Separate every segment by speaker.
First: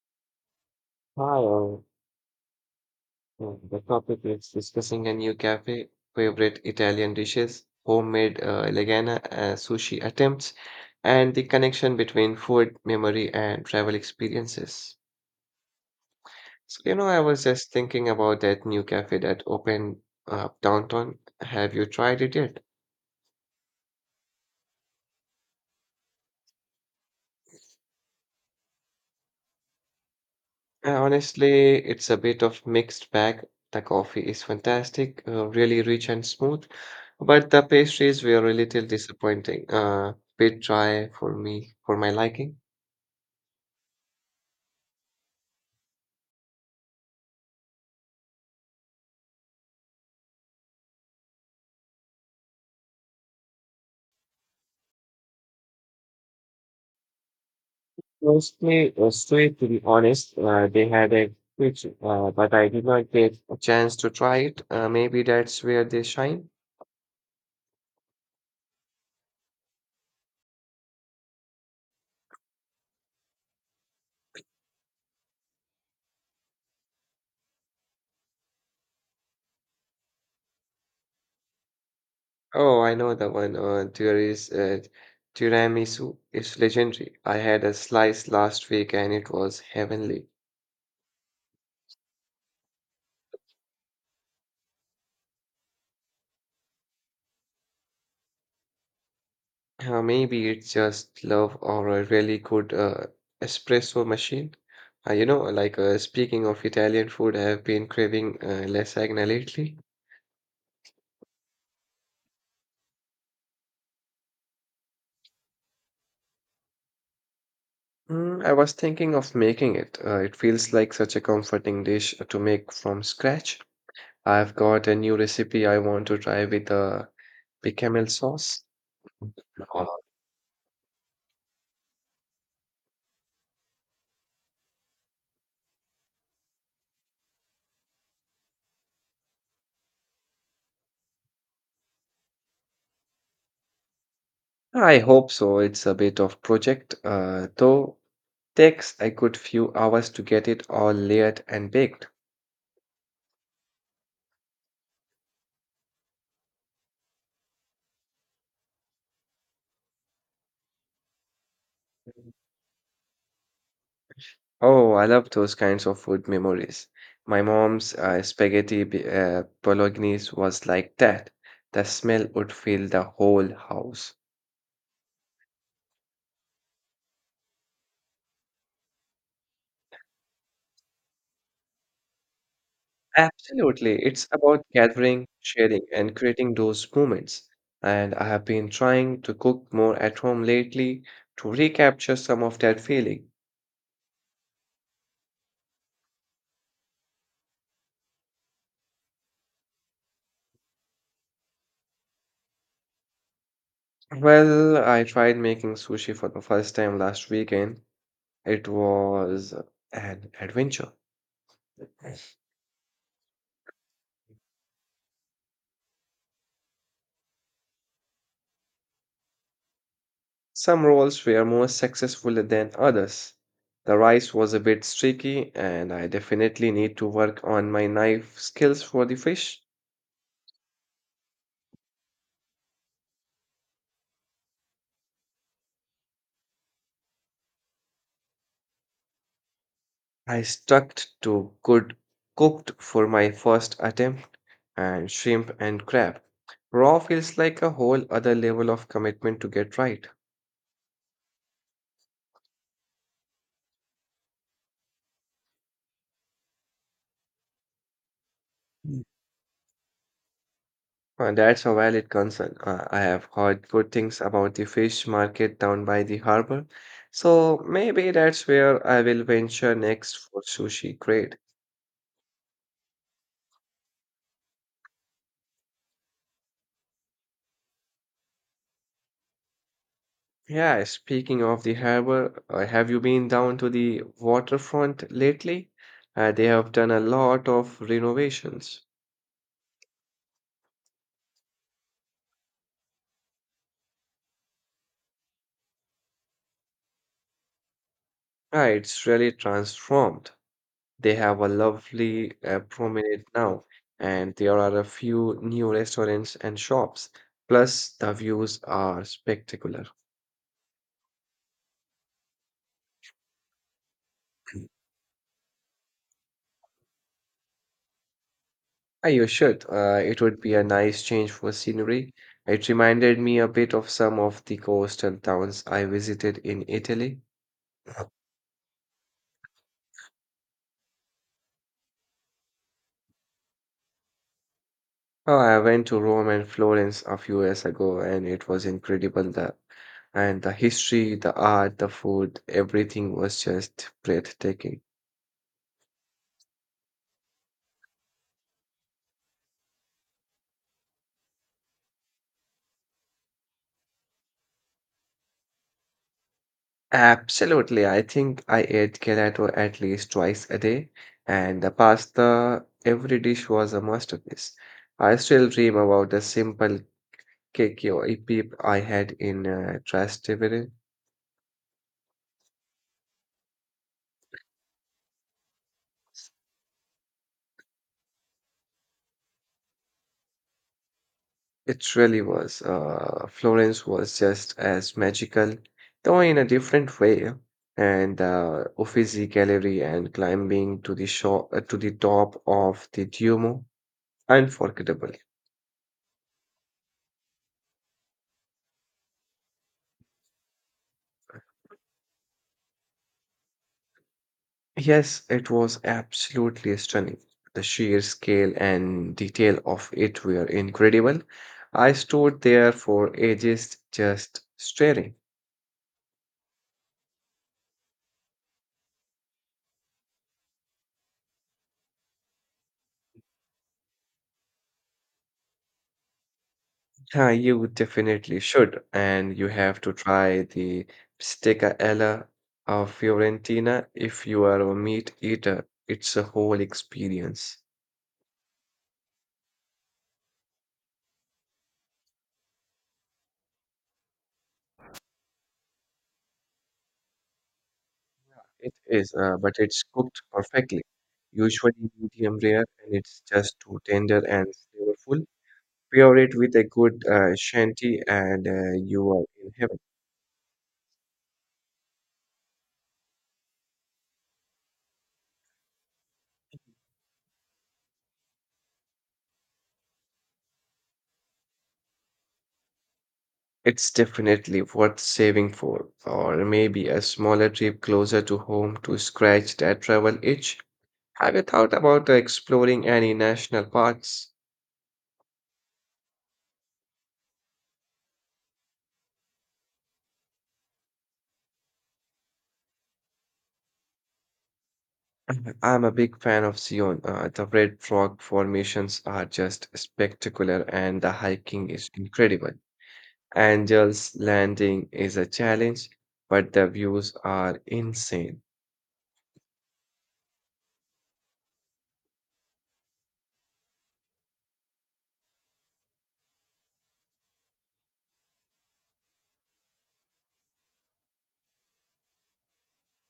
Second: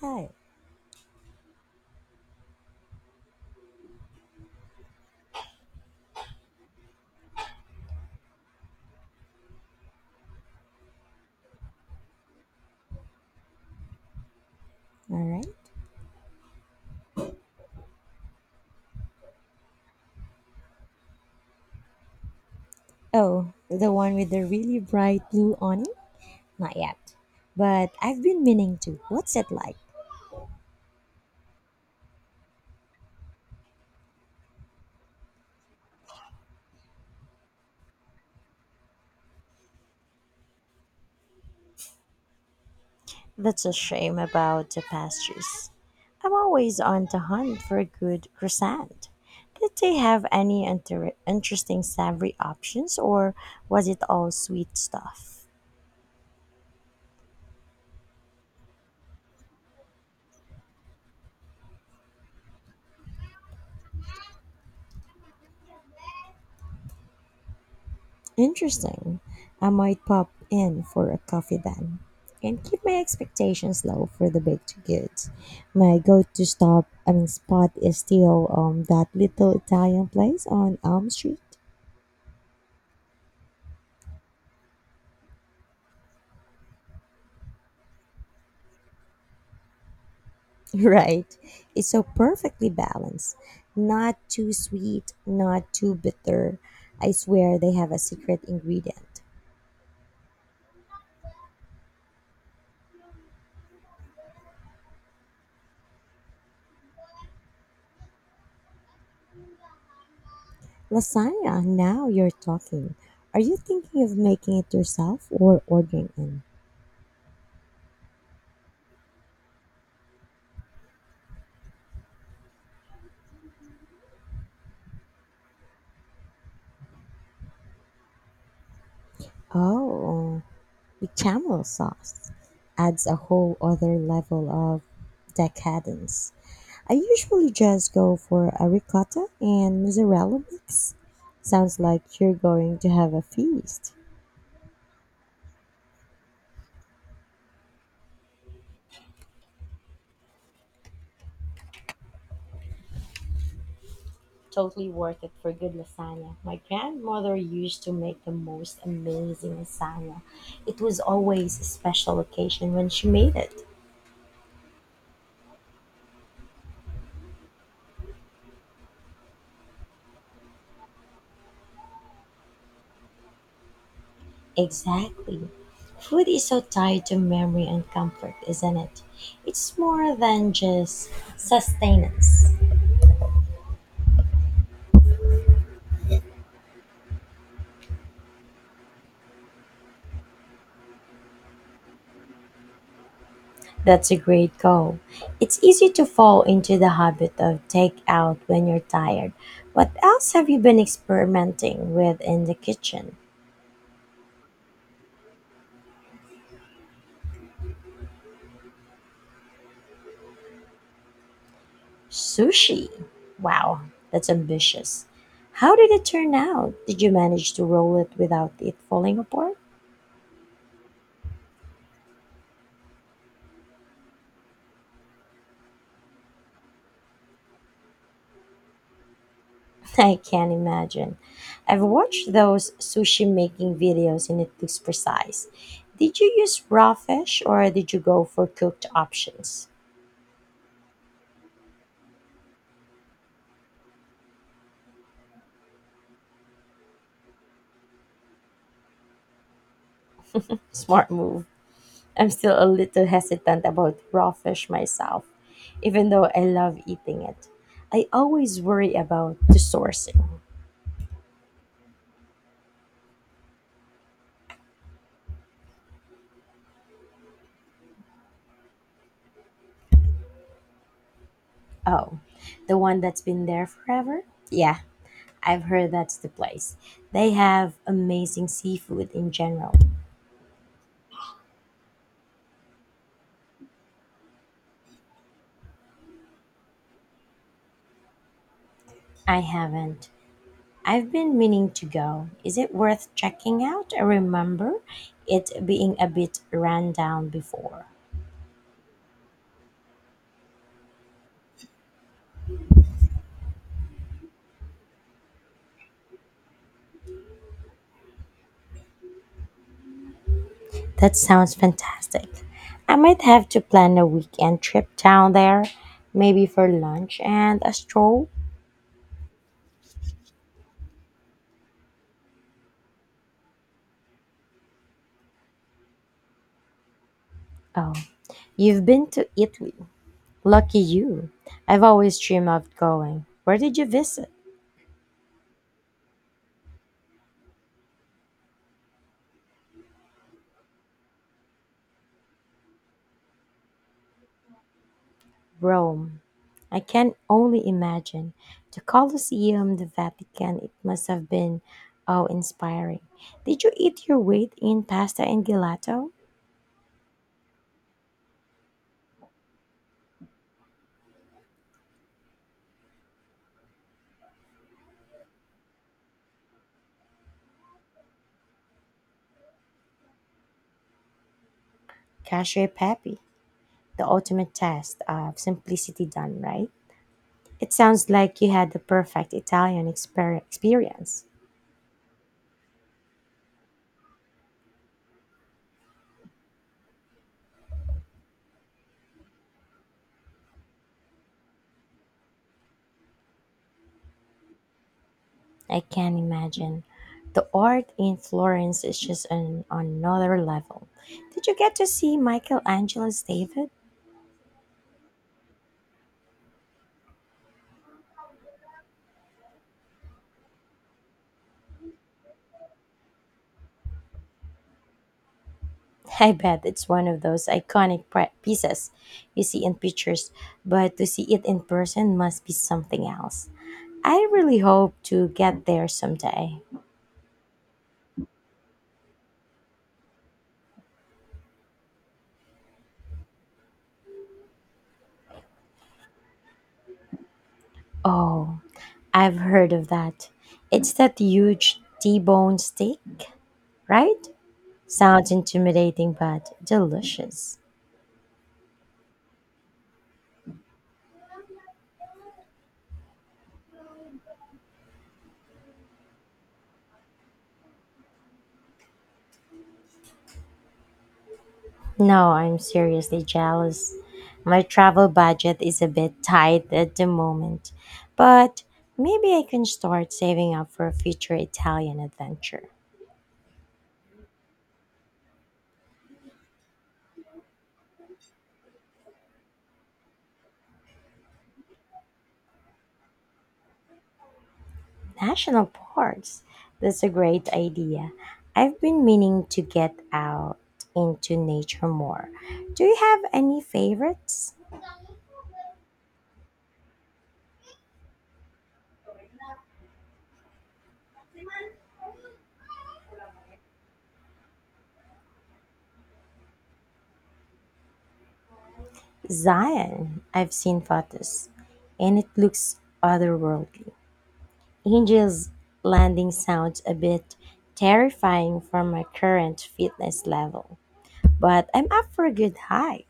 Speaker 1: Hi.
Speaker 2: Hi, all. The topic is discussing a new cafe, favorite Italian dishes, homemade Elegana sushi attempts, and the connection between food, memory, and travel experiences.
Speaker 1: All right.
Speaker 2: So, I was just thinking about that new cafe that opened up downtown. Have you tried it yet?
Speaker 1: Oh, the one with the really bright blue on it? Not yet, but I've been meaning to. What's it like?
Speaker 2: Honestly, it's a bit of mixed bag. The coffee is fantastic, really rich and smooth. But the pastries were a little disappointing, bit dry for me, for my liking.
Speaker 1: That's a shame about the pastries. I'm always on the hunt for a good croissant. Did they have any interesting savory options, or was it all sweet stuff?
Speaker 2: Mostly sweet, to be honest. They had a good, but I did not get. A chance to try it. Maybe that's where they shine.
Speaker 1: Interesting. I might pop in for a coffee then and keep my expectations low for the baked goods. My go-to stop, I mean spot is still that little Italian place on Elm Street.
Speaker 2: Oh, I know the one. There is tiramisu. It's legendary. I had a slice last week and it was heavenly.
Speaker 1: Right. It's so perfectly balanced. Not too sweet, not too bitter. I swear they have a secret ingredient.
Speaker 2: Maybe it's just love or a really good espresso machine. Speaking of Italian food, I have been craving lasagna lately.
Speaker 1: Lasagna, now you're talking. Are you thinking of making it yourself or ordering in?
Speaker 2: Mm, I was thinking of making it. It feels like such a comforting dish to make from scratch. I've got a new recipe I want to try with a bechamel sauce. Uh,
Speaker 1: Oh. With Chamel sauce adds a whole other level of decadence. I usually just go for a ricotta and mozzarella mix. Sounds like you're going to have a feast.
Speaker 2: I hope so. It's a bit of project, though takes a good few hours to get it all layered and baked.
Speaker 1: Totally worth it for good lasagna. My grandmother used to make the most amazing lasagna. It was always a special occasion when she made it.
Speaker 2: Oh, I love those kinds of food memories. My mom's bolognese was like that. The smell would fill the whole house.
Speaker 1: Exactly. Food is so tied to memory and comfort, isn't it? It's more than just sustenance.
Speaker 2: Absolutely. It's about gathering, sharing, and creating those moments. And I have been trying to cook more at home lately to recapture some of that feeling.
Speaker 1: That's a great goal. It's easy to fall into the habit of takeout when you're tired. What else have you been experimenting with in the kitchen?
Speaker 2: Well, I tried making sushi for the first time last weekend. It was an adventure.
Speaker 1: Sushi. Wow, that's ambitious. How did it turn out? Did you manage to roll it without it falling apart?
Speaker 2: Some roles were more successful than others. The rice was a bit streaky, and I definitely need to work on my knife skills for the fish.
Speaker 1: I can imagine. I've watched those sushi making videos and it looks precise. Did you use raw fish, or did you go for cooked options?
Speaker 2: I stuck to good cooked for my first attempt, and shrimp and crab. Raw feels like a whole other level of commitment to get right.
Speaker 1: Smart move. I'm still a little hesitant about raw fish myself, even though I love eating it. I always worry about the sourcing.
Speaker 2: That's a valid concern. I have heard good things about the fish market down by the harbor, so maybe that's where I will venture next for sushi. Great.
Speaker 1: Oh, the one that's been there forever? Yeah, I've heard that's the place. They have amazing seafood in general.
Speaker 2: Yeah, speaking of the harbor, have you been down to the waterfront lately? They have done a lot of renovations.
Speaker 1: I haven't. I've been meaning to go. Is it worth checking out? I remember it being a bit run down before.
Speaker 2: It's really transformed. They have a lovely promenade now, and there are a few new restaurants and shops. Plus, the views are spectacular.
Speaker 1: That sounds fantastic. I might have to plan a weekend trip down there, maybe for lunch and a stroll.
Speaker 2: Ah, you should. It would be a nice change for scenery. It reminded me a bit of some of the coastal towns I visited in Italy.
Speaker 1: Oh, you've been to Italy. Lucky you. I've always dreamed of going. Where did you visit?
Speaker 2: Oh, I went to Rome and Florence a few years ago, and it was incredible. And the history, the art, the food, everything was just breathtaking.
Speaker 1: Rome. I can only imagine. The Colosseum, the Vatican, it must have been awe inspiring. Did you eat your weight in pasta and gelato?
Speaker 2: Absolutely. I think I ate gelato at least twice a day, and the pasta, every dish was a masterpiece. I still dream about the simple cake or peep I had in Trastevere.
Speaker 1: Cashew pepe, the ultimate test of simplicity done right. It sounds like you had the perfect Italian experience.
Speaker 2: It really was. Florence was just as magical, though in a different way. And Uffizi Gallery and climbing to the shore, to the top of the Duomo, unforgettable.
Speaker 1: I can imagine. The art in Florence is just on another level. Did you get to see Michelangelo's David?
Speaker 2: Yes, it was absolutely stunning. The sheer scale and detail of it were incredible. I stood there for ages just staring.
Speaker 1: I bet it's one of those iconic pieces you see in pictures, but to see it in person must be something else. I really hope to get there someday.
Speaker 2: Yeah, you definitely should, and you have to try the Bistecca alla of Fiorentina if you are a meat eater. It's a whole experience.
Speaker 1: Oh, I've heard of that. It's that huge T-bone steak, right? Sounds intimidating but delicious.
Speaker 2: It is, but it's cooked perfectly, usually medium rare, and it's just too tender and flavorful. Pair it with a good shanty and you are in heaven.
Speaker 1: No, I'm seriously jealous. My travel budget is a bit tight at the moment, but maybe I can start saving up for a future Italian adventure.
Speaker 2: It's definitely worth saving for, or maybe a smaller trip closer to home to scratch that travel itch. Have you thought about exploring any national parks?
Speaker 1: National parks. That's a great idea. I've been meaning to get out into nature more. Do you have any favorites?
Speaker 2: I'm a big fan of Zion. The red rock formations are just spectacular, and the hiking is incredible. Angel's Landing is a challenge, but the views are insane.
Speaker 1: Zion. I've seen photos and it looks otherworldly. Angel's landing sounds a bit terrifying for my current fitness level, but I'm up for a good hike.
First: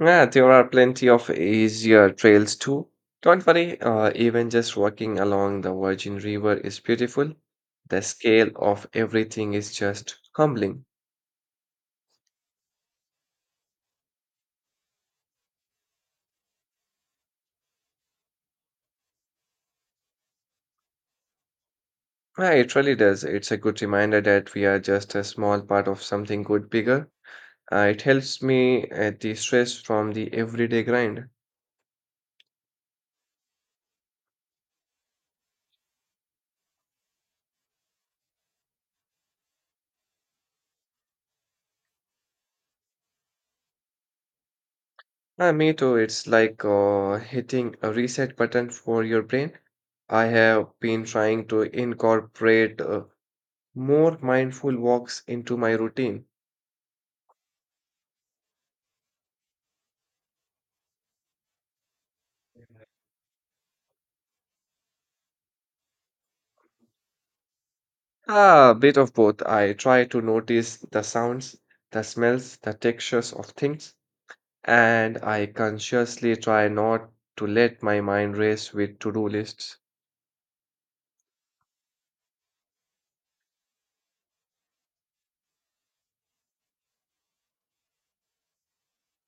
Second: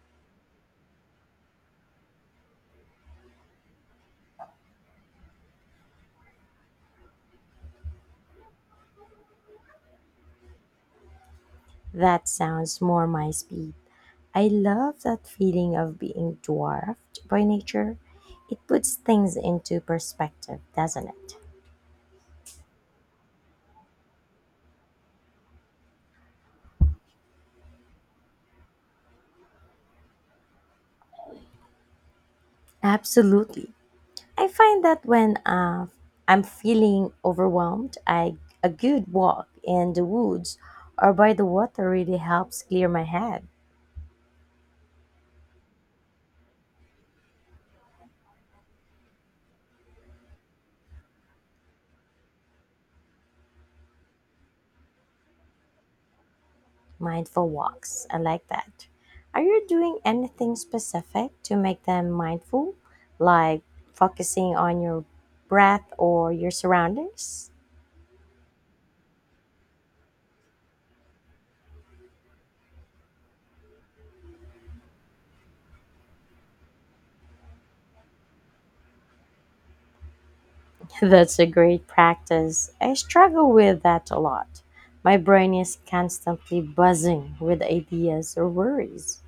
Speaker 2: Yeah, there are plenty of easier trails too. Don't worry, even just walking along the Virgin River is beautiful. The scale of everything is just humbling.
Speaker 1: That sounds more my speed. I love that feeling of being dwarfed by nature. It puts things into perspective, doesn't it?
Speaker 2: Yeah, it really does. It's a good reminder that we are just a small part of something good bigger. It helps me de-stress from the everyday grind.
Speaker 1: Absolutely. I find that when I'm feeling overwhelmed, I a good walk in the woods or by the water really helps clear my head.
Speaker 2: Me too. It's like hitting a reset button for your brain. I have been trying to incorporate more mindful walks into my routine.
Speaker 1: Mindful walks. I like that. Are you doing anything specific to make them mindful, like focusing on your breath or your surroundings?
Speaker 2: Ah, a bit of both. I try to notice the sounds, the smells, the textures of things, and I consciously try not to let my mind race with to-do lists.
Speaker 1: That's a great practice. I struggle with that a lot. My brain is constantly buzzing with ideas or worries.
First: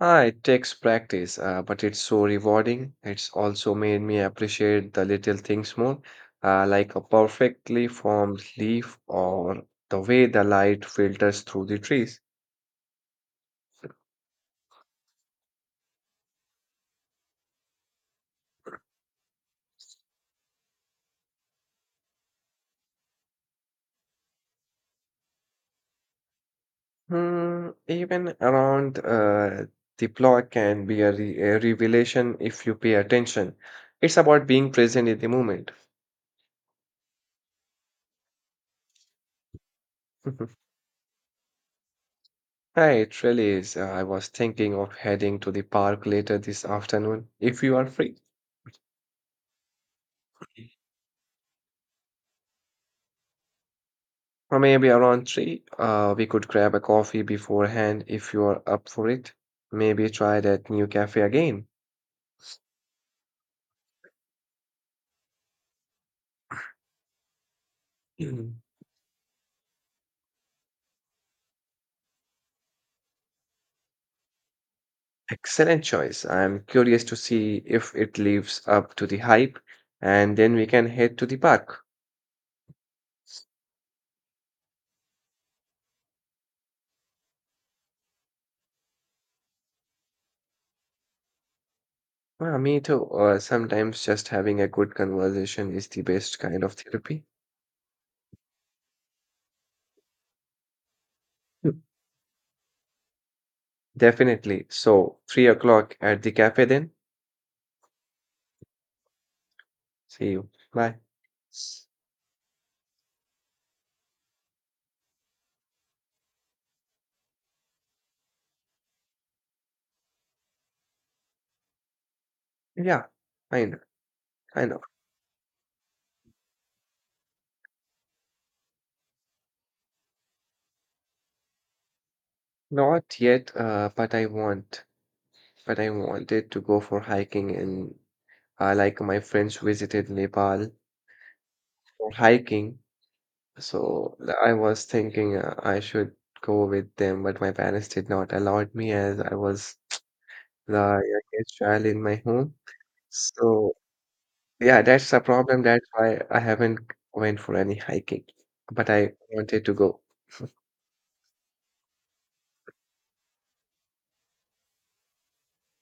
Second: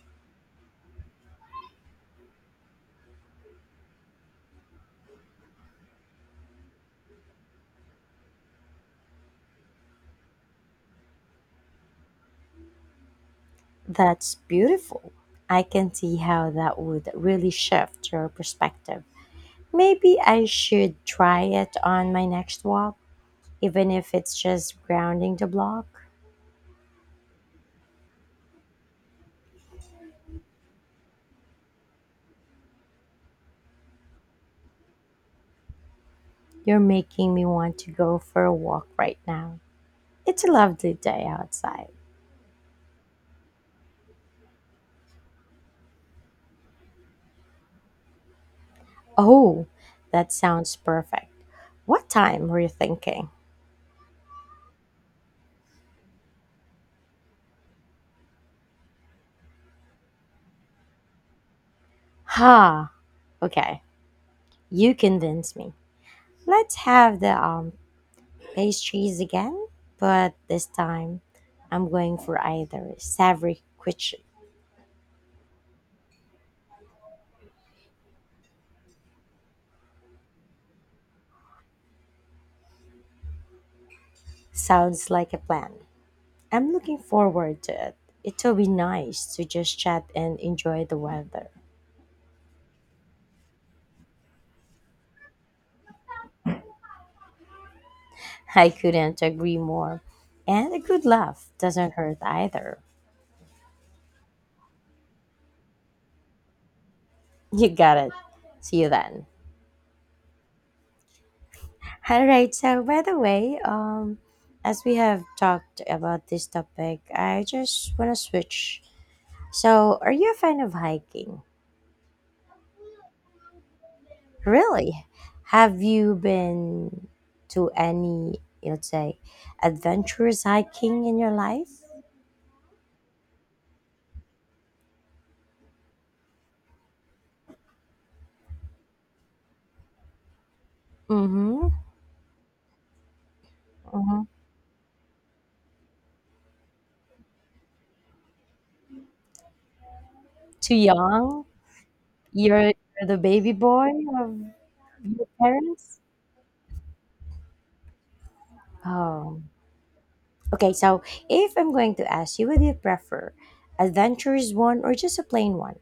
Speaker 2: Ah, it takes practice, but it's so rewarding. It's also made me appreciate the little things more, like a perfectly formed leaf or the way the light filters through the trees.
Speaker 1: That's beautiful. I can see how that would really shift your perspective. Maybe I should try it on my next walk, even if it's just grounding the block.
Speaker 2: Hmm, even around the plot can be a revelation if you pay attention. It's about being present in the moment.
Speaker 1: You're making me want to go for a walk right now. It's a lovely day outside.
Speaker 2: Hi, it really is. I was thinking of heading to the park later this afternoon if you are free.
Speaker 1: Oh, that sounds perfect. What time were you thinking?
Speaker 2: Or maybe around three. We could grab a coffee beforehand if you are up for it. Maybe try that new cafe again.
Speaker 1: Ha, okay, you convinced me. Let's have the pastries again, but this time I'm going for either savory quiche.
Speaker 2: Excellent choice. I'm curious to see if it lives up to the hype, and then we can head to the park.
Speaker 1: Sounds like a plan. I'm looking forward to it. It will be nice to just chat and enjoy the weather.
Speaker 2: Well, me too. Sometimes just having a good conversation is the best kind of therapy.
Speaker 1: I couldn't agree more. And a good laugh
Speaker 2: Mm.
Speaker 1: doesn't hurt either.
Speaker 2: Definitely. So, 3 o'clock at the cafe then.
Speaker 1: You got it. See you then.
Speaker 2: See you. Bye.
Speaker 1: All right. So, by the way, as we have talked about this topic, I just want to switch. So, are you a fan of hiking?
Speaker 2: Yeah, kind of, kind of.
Speaker 1: Really? Have you been to any, let's say, adventurous hiking in your life?
Speaker 2: Not yet, but I wanted to go for hiking and my friends visited Nepal
Speaker 1: Mm-hmm.
Speaker 2: for hiking. So
Speaker 1: Mm-hmm.
Speaker 2: I was thinking I should go with them, but my parents did not allow me as I was
Speaker 1: Too
Speaker 2: the
Speaker 1: young?
Speaker 2: youngest child in my home.
Speaker 1: You're the baby
Speaker 2: So
Speaker 1: boy of
Speaker 2: yeah, that's a
Speaker 1: your
Speaker 2: problem. That's
Speaker 1: parents?
Speaker 2: why I haven't went for any hiking. But I
Speaker 1: Oh,
Speaker 2: wanted to go.
Speaker 1: okay. So if I'm going to ask you, would you prefer adventurous one or just a plain one?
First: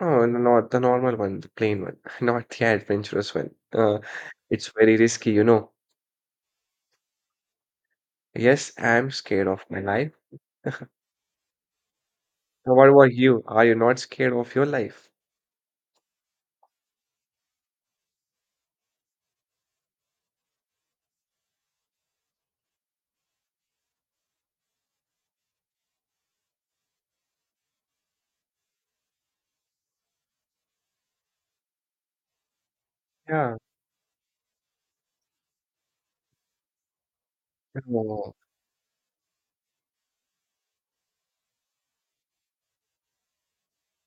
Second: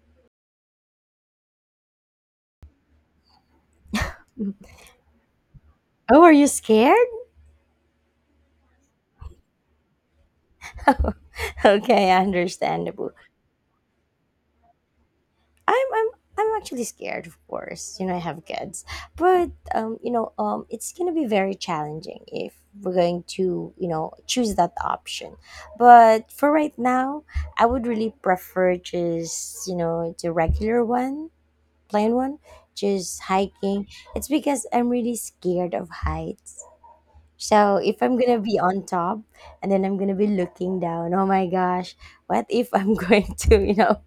Speaker 2: Oh, no, not the normal one, the plain one, not the adventurous one. It's very risky, you know.
Speaker 1: Oh, are you scared?
Speaker 2: Yes, I'm scared of my life.
Speaker 1: Okay,
Speaker 2: Now, what about
Speaker 1: understandable.
Speaker 2: you? Are you not scared of your life?
Speaker 1: I'm I'm I'm actually scared, of course. You know, I have kids, but you know, it's gonna be very challenging if we're going to, you know, choose that option. But for right now, I would really prefer just, you know, the regular one. Plain one, just
Speaker 2: Yeah.
Speaker 1: hiking. It's because I'm really scared of heights. So if I'm
Speaker 2: Oh.
Speaker 1: gonna be on top and then I'm gonna be looking down, oh my gosh, what if I'm going to, you know,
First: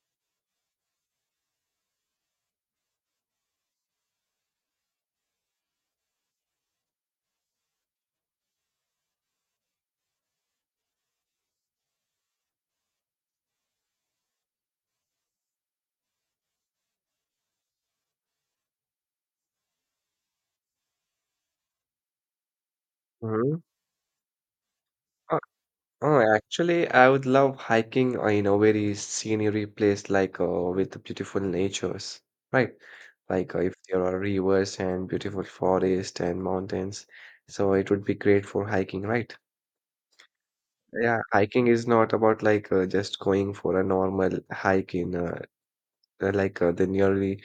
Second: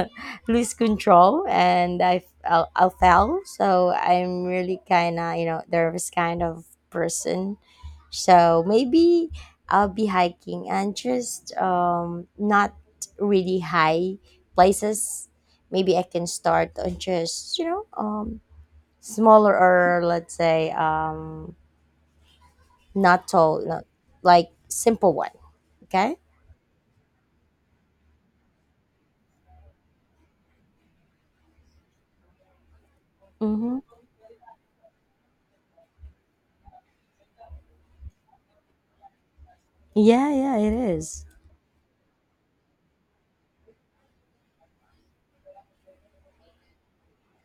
Speaker 1: lose control and I fell. So I'm really kind of, you know, nervous kind of person. So maybe I'll be hiking and just not really high places. Maybe I can start on just, you know, smaller, or let's say not
Speaker 2: Mhm.
Speaker 1: tall, not, like simple one. Okay.
Speaker 2: Oh, actually, I would love hiking in a very scenery place like with beautiful natures, right? Like if
Speaker 1: Mm-hmm.
Speaker 2: there are rivers and beautiful forest and mountains, so it would be great for hiking, right?
Speaker 1: Yeah, yeah, it
Speaker 2: Yeah,
Speaker 1: is.
Speaker 2: hiking is not about like just going for a normal hike in the nearly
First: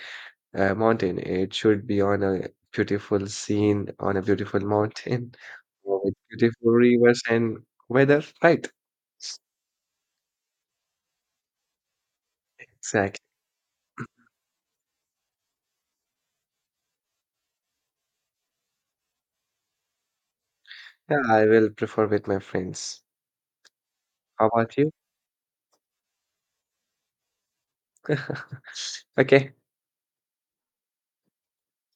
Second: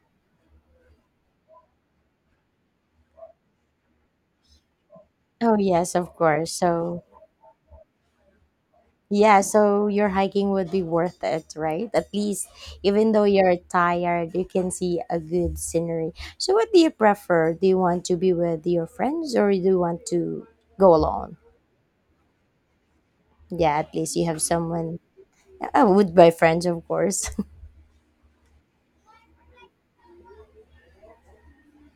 Speaker 2: mountain. It should be on a beautiful scene on a beautiful mountain
Speaker 1: Oh, yes,
Speaker 2: with
Speaker 1: of course.
Speaker 2: beautiful
Speaker 1: So
Speaker 2: rivers and weather, right?
Speaker 1: yeah, so your hiking would be worth it, right? At least, even
Speaker 2: Exactly.
Speaker 1: though you're tired, you can see a good scenery. So, what do you prefer? Do you want to be with your friends or do you want to go
Speaker 2: Yeah,
Speaker 1: alone?
Speaker 2: I will prefer with my friends.
Speaker 1: Yeah, at least you have
Speaker 2: How about you?
Speaker 1: someone. With my friends, of course.
Speaker 2: Okay.